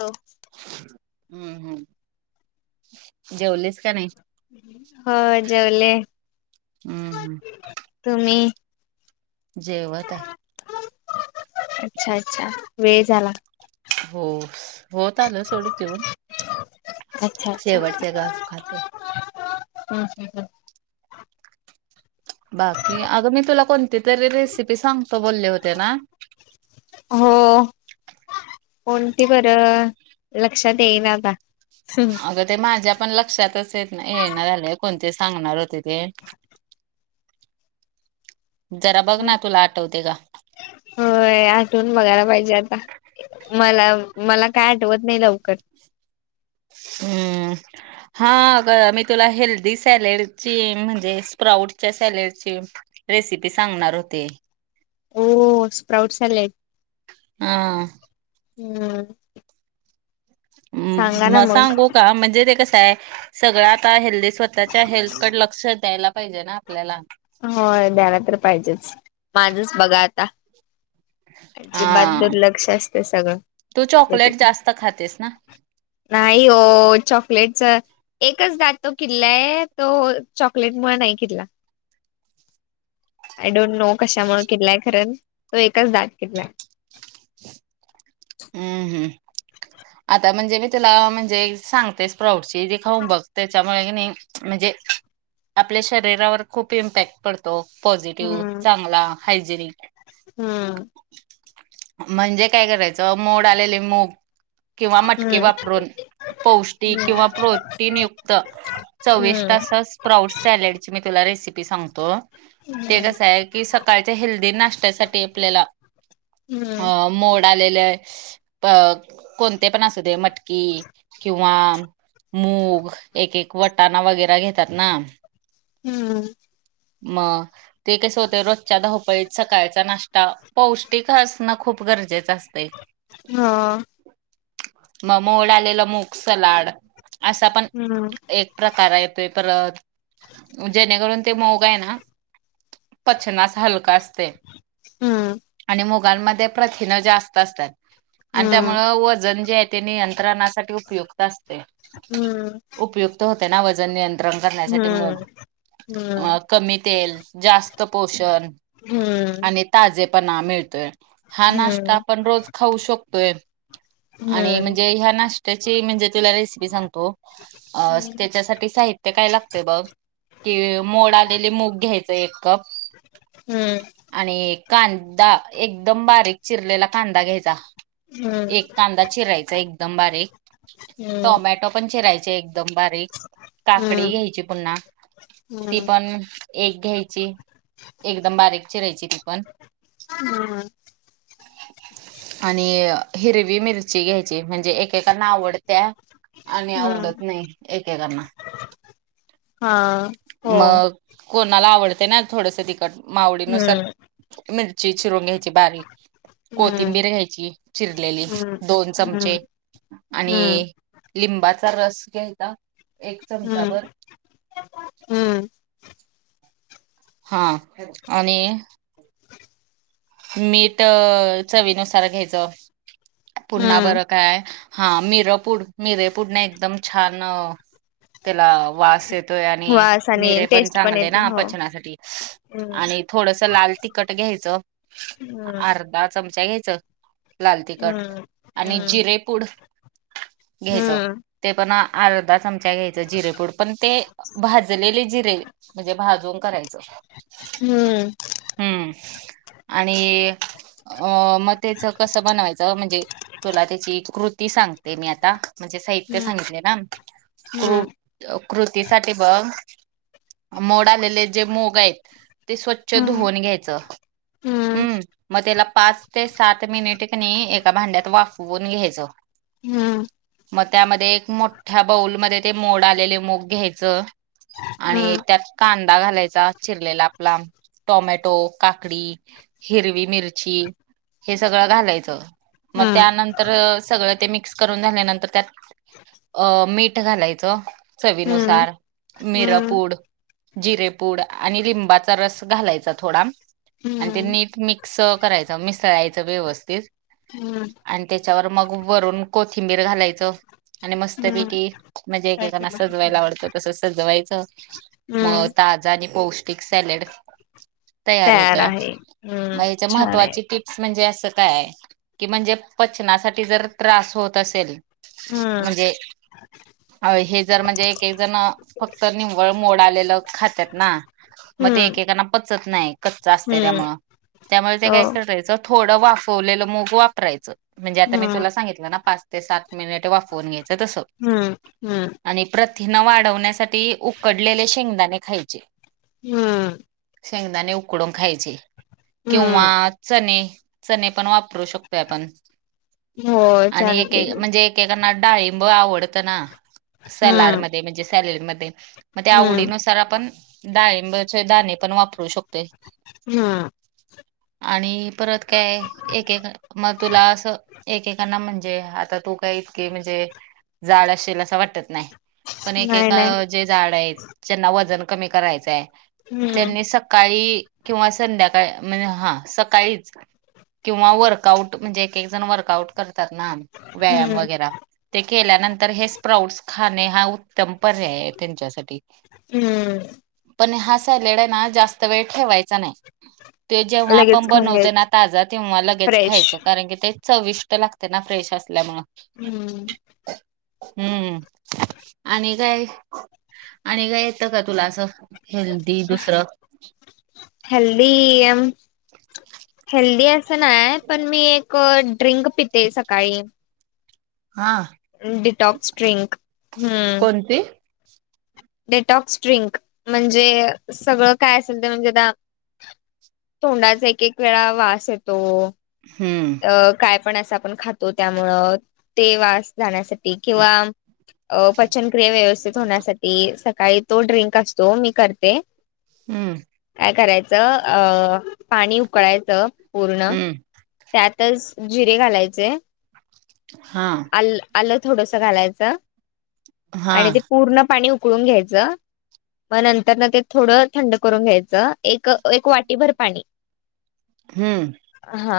हो. हम्म हम्म, जेवलीस का नाही? हम्म. हो जेवले.? हम्म हम्. तुम्ही? जेवत आहे. अच्छा अच्छा, वेळ झाला. हो.? होत आल सोड जेऊन, अच्छा अच्छा. शेवटच्या घास खातेय. हम्म हम्म. बाकी, अग मी तुला कोणती तरी रेसिपी सांगतो बोलले होते ना, हो, कोणती बरं, लक्षात येईन आता. अगं ते माझ्या पण लक्षातच येत नाही हे ना झालय, कोणती सांगणार होते ते. जरा बघ ना, तुला आठवते का? होय, आठवून बघायला पाहिजे आता. मला, मला काय आठवत नाही लवकर. हम्म.? हा, अगं मी तुला हेल्दी सॅलेडची, म्हणजे स्प्राउटच्या सॅलेडची, रेसिपी सांगणार होते.? हो, स्प्राऊट सॅलेड. हां.? हम्म. सांगा हम्म, ना मग सांगू का म्हणजे ते कसं आहे, सगळं आता हेल्दी, स्वतःच्या हेल्थकडे लक्ष द्यायला पाहिजे ना आपल्याला. होय, द्यायला तर पाहिजेच, माझंच बघा आता.? जिमात हा दुर्लक्ष असतं सगळं, तू चॉकलेट तब्येतीकडे. जास्त खातेस ना नाही ओ, चॉकलेट चऽ एकच दा तो किल्लाय, तो चॉकलेट मुळं नाही किल्ला. आय डोंट नो कशामुळे केलाय, खरं तो एकच दाट केलाय. हम्म हम्, आता म्हणजे मी तुला म्हणजे सांगते, स्प्रउटसऽ ते जे खाऊन बघ त्याच्यामुळे नाही, म्हणजे आपल्या शरीरावर खूप इम्पॅक्टऽ पडतो, पॉझिटिव्ह, हम्म चांगला, हायजेनिक. हम्म म्हणजे काय करायचं, मोड आलेले मूगऽ किंवा मटकी हम्म वापरून पौष्टिक, किंवा प्रोटीन युक्त, चवीष्ट आस स्प्राउट सॅलेड ची, मी तुला रेसिपी सांगतो. ते कसं आहे की, सकाळच्या हेल्दी नाश्त्यासाठी आपल्याला, अ हम्म हम्म मोड आलेलंऽ अ कोणते पण असू दे, मटकी किंवा मूग, एक एक वटाणा वगैरे घेतात ना? हम्म? म ते कसे होते रोजच्या धावपळीत सकाळचा नाश्ता, पौष्टिक हसणं खूप गरजेचं असतंय? हं.. मग मोड आलेलं मूग सलाड, असा पण हम्म एक. प्रकार येतो परत जेणेकरून ते मोग आहे ना [unintelligible] पचनास हलका असतय, हम्म आणि मोग प्रथनत असतात आणि त्यामुळे वजन जे आहे निंत्रणा [unintelligible] उपायुक्त असते? हम्म उपयुक्त होते ना वजण. रंग करण्यासाठी मग हम्म हम्म म कमी तेल, जास्त पोषण, हम्म हम्म आणि ताजेपणा मिळतोय? हा नाश्ता आपण रोज खाऊ शकतोय? आणि हम्म म्हणजे ह्या नाश्त्याची म्हणजे तुला रेसिपी सांगतो. त्याच्यासाठी साहित्य काय लागतय बघ, कि मोड मूग घ्यायचं एक कप हम्म, आणि, कांदा एकदम बारीक चिरलेला कांदा घ्यायचा? एक कांदा चिरायचा एकदम बारीक, टोमॅटो पण चिरायचा एक एकदम बारीक काकडी घ्यायची पुन्हा, ती हम्म हम्म पण एक घ्यायची, एकदम बारीक चिरायची. ती पण हम? आणि हिरवी मिरची घ्यायची म्हणजे? एकेकांना आवडत्या आणि हम्म आवडत नाही एकेकांना हं? मग, कोणाला आवडते ना थोडंस तिखट मग आवडीनुसार हम्म मिरची चिरून घ्या बारीक हम्म कोथिंबीर घ्यायची चिरलेली हम्म दोन हम्म चमचे हम्म आणि.. लिंबाचा रस घ्यायचा एक चमचा हम्म भर हम्म हा आणि, मीठ चवीनुसार घ्यायचं? पुन्हा हम्म बरं काय, हा मिरपुड मिरपूड नाही एकदम छान त्याला वास येतोय आणि वास आणि मिरे पण टेस्ट चांगले येते ना हो पचनासाठी. हम्म आणि थोडस लाल तिखट घ्यायचं? हम, [unintelligible] चमचा घ्यायच लाल तिखट हम्म आणि हम्म जिरेपूड घ्यायचं ते पण अर्धा चमचा घ्यायचा जिरेपूड पण ते भाजलेले जिरे, म्हणजे भाजून करायचं.? हम्म. हम्म. आणि अ, म त्याच कस बनवायचं म्हणजे तुला त्याची कृती सांगते. मी आता म्हणजे साहित्य सांगितले ना? हम्म क्रू कृतीसाठीठी बघ मोड, आलेले जे मोग आहेत? ते स्वच्छ हम्म धुवन घ्यायचं? हम्म, मग त्याला पाच ते सात मिनिटनी एका भांड्यात वाफवून घ्यायचं. हम्. मग त्यामध्ये एक मोठ्या बाऊलमध्येध्ये ते मोड आलेले मूग घ्यायचं. आणि हम्म त्यात कां दा घालायचा. चिरलेला आपला. टोमॅटो, काकडी मिरची हे सगळं घालायच. म हम्म त्यानंतर सगळं ते मिक्स करून झाल्यानंतर, त्यात अ मीठ घालायचं हम्म चवीनुसार. हम्म हम्म मिरपूड जिरेपूड. आणि लिंबाचा घालायचा थोडा. आणि ते हम्म हम्म नीट मिक्स करायचं. मिसळायचं व्यवस्थित. हम्म. आणि त्याच्यावर मग वरून कोथिंबीर घालायचं. आणि हम्म मस्तपैकी म्हणजे काय एकेकांना केलं सजवायला आवडतं तस सजवायचं. मग हम्म ताजा आणि पौष्टिक सॅलेड तयार आहे. म हम्म याच्या छान आहे महत्त्वाची टिप्स म्हणजे असं काय? की म्हणजे पचनासाठी जर त्रास होत असेल. हम्म म्हणजे हे जर म्हणजे एक एक जण फक्त निव्वळ मोड आलेल खातात ना. मग ते एक हम्म एकांना पचत नाय. कच्च अ हम्म त्याच्यामुळ. त्यामुळे ते हो काय करायचं. थोडं वाफवलेलं मुग वापरायचं. म्हणजे आता मी हम्म तुला सांगितलं ना पाच ते सात मिनिट वाफरवून घ्यायचं तसं. हम्म हम्म. आणि प्रथिन वाढवण्यासाठी उकडलेले शेंगदाणे खायचे. हम्म. शेंगदाणे उकडून खायचे. किंवा हम्म चणे चणे पण वापरू शकतोय आपण. होय चालते की. एक एकाना डाळिंब आवडतं ना. सलाड हम्म म म्हणजे सलेड मध्ये. मग ते हम्म आवडीनुसार आपण डाळिंबचे दाणे पण वापरू शकतोय. ह. आणि परत काय एक एक मग तुला असं एकेकांना म्हणजे, आता तू काय इतके म्हणजे जाड असेल असं वाटत नाय. पण एकेएक नाही नाही जे जाड आहेत. ज्यांना वजन कमी करायचंय. हम्म त्यांनी सकाळी किंवा संध्याकाळ म्हण हा सकाळीच. किंवा वर्कआउट. म्हणजे एक एक जण वर्कआउट करतात ना. व्यायाम हम्म वगैरा. ते केल्यानंतर हे स्प्राउट्स खाणे हा उ उत्तम पर्याये त्यांच्यासाठी. हम्म पण हा सालेडेना जास्त वेळ ठेवायचा नाही. ते जेव्हा आपण लगेच खाऊन बनवते ना घ्यायच ताजा. तेव्हा लगेच फ्रेश खायचं. कारण की ते चविष्ट लागते ना फ्रेश असल्यामुळ. हम्म. हम्म, आणि काय? आणि काय येतं का तुला असं? हेल्दी दुसरं? हल्दी अम हेल्दी असं नाय. पण मी एक ड्रिंक पिते सकाळी. हा. Detox drink. हम्म. कोणती? Detox drink. म्हणजे सगळं काय असेल ते. म्हणजे आता तोंडाचा एक एक वेळा वास येतो. हम्म. अ काय पण असं आपण खातो त्यामुळं ते वास जाण्यासाठी किंवा अ पचन प्रक्रिया व्यवस्थित होण्यासाठी सकाळी तो ड्रिंक असतो मी करते. हम्म. काय करायचं अ पाणी उकळायचं पूर्ण हम्म त्यातच जिरे घालायचे हा आल आलं थोडस घालायचं हा आणि ते पूर्ण पाणी उकळून घ्यायचं मग नंतरन ते थोडं थंड करून घ्यायचं. एक एक वाटीभर पाणी. हम्म. हा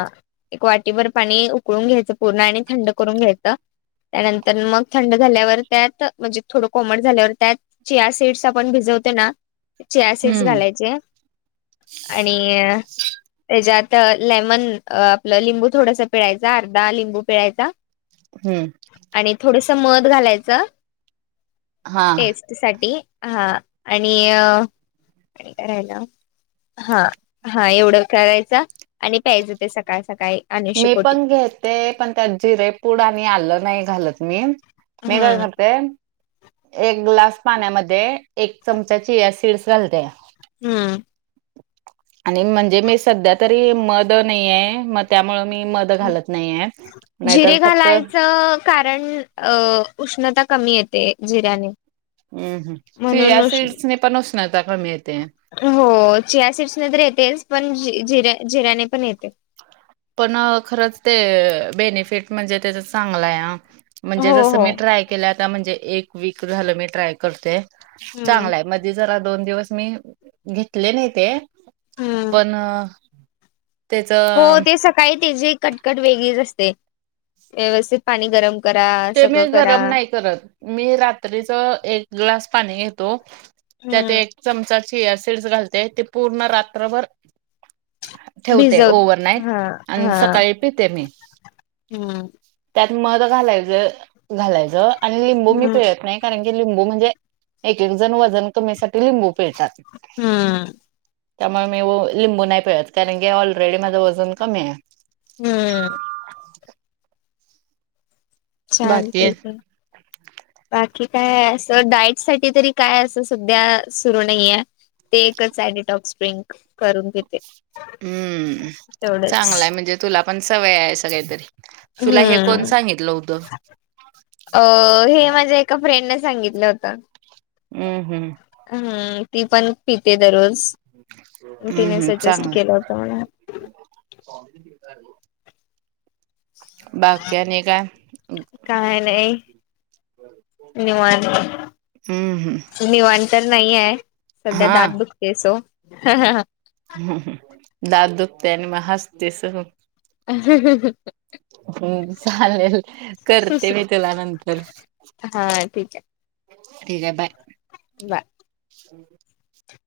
एक वाटीभर पाणी उकळून घ्यायचं पूर्ण आणि थंड करून घ्यायचं. त्यानंतर मग थंड झाल्यावर त्यात म्हणजे थोडं कोमट झाल्यावर त्यात चिया सीड्स आपण भिजवते ना चिया सीड्स हम्म घालायचे आणि त्याच्यात लेमन अ लिंबू थोडासा पिळायचा अर्ध लिंबू पिळायचा. हम्म. आणि थोडस मध घालायच हा. टेस्ट साठी हा आणि अ आणि काय राह्यला हा हा एवढं करायच आणि प्यायच ते सकाळ सकाळ सकाळी. अनुशी मी पोटी पण घेते पण त्यात जिरेपूड आणि आलं नाही घालत मी. मी काय हम्म करते न एक ग्लास पाण्यामध्ये एक चमचा जिया सिड्स घालते. हम्म. आणि म्हणजे मी सध्या तरी मद नाहीये मग त्यामुळं मी मध ध घालत नाहीय नाहीतर जिरे फक्त. घालायचं कारण अ उष्णता कमी येते जिऱ्याने. हम्म हम्म म्हणून सिया उष्ण सिड्स ने पण उष्णता कमी येतेय. हो चिया सीड्स न तर येतेच पण जिऱ्या जिऱ्याने पण येते. पण खरंच ते बेनिफिट म्हणजे तेचा चांगलाय हां. म्हणजे हो जस हो मी ट्राय केलंय म्हणजे एक वीक झालं मी ट्राय करते हम्म चांगलाय म मधी जरा दोन दिवस मी घेतले नाही ते हम्म पण त्याच हो ते सकाळी तेचीे कटकट वेगळीच असते व्यवस्थित पाणी गरम करा ते मी सगळं करा. गरम नाही करत मी रात्रीच एक ग्लास पाणी घेतो त्यात हम्म. एक चमचा चिया सिड्स घालते ते पूर्ण रात्रभर ठेवते भिजव ओव्हरनाईट हा आणि हा सकाळी पिते मी. हम्म. त्यात मध घालायचं घालायच, आणि लिंबू मी हम्म पिळत नाही कारण की लिंबू म्हणजे एक एक जण वजन कमीसाठी लिंबू पिळतात. हम्म. त्यामुळे मी ओ लिंबू नाही पिळत कारण की ऑलरेडी माझं वजन कमी आहे. हम्म. [inaudible] बाकी चालतंय की. [inaudible] बाकी काय आहे असं डाईट साठी तरी काय असं सध्या सुरू नाहीये. ते एकच सॅडीटॉप स्प्रिंंग करून घेते. हम्म, चांगलंय तेवढंच. म्हणजे तुला पण सवय आहे सगळ्या तरी. तुला हे कोण हम्म सांगितलं होतं? अ हे माझ्या एका फ्रेंडने सांगितलं होतं. हम्म हम्म. हम्म ती पण पिते दररोज, हम्म तिने हम्म सजेस्ट चांगलंय केला होत मला. [unintelligible] बाकी‌ आणि काय? काय नाही निवांत. हम्म हम्म निवांत तर नाहीये, सध्या दात हा दुखते सो. दात दुखतंय आणि मग हसतीस ह. [inaudible] हम् चालेल. करते मी तुला नंतर, हा ठीक आहे ठीक आहे बाय. बाय.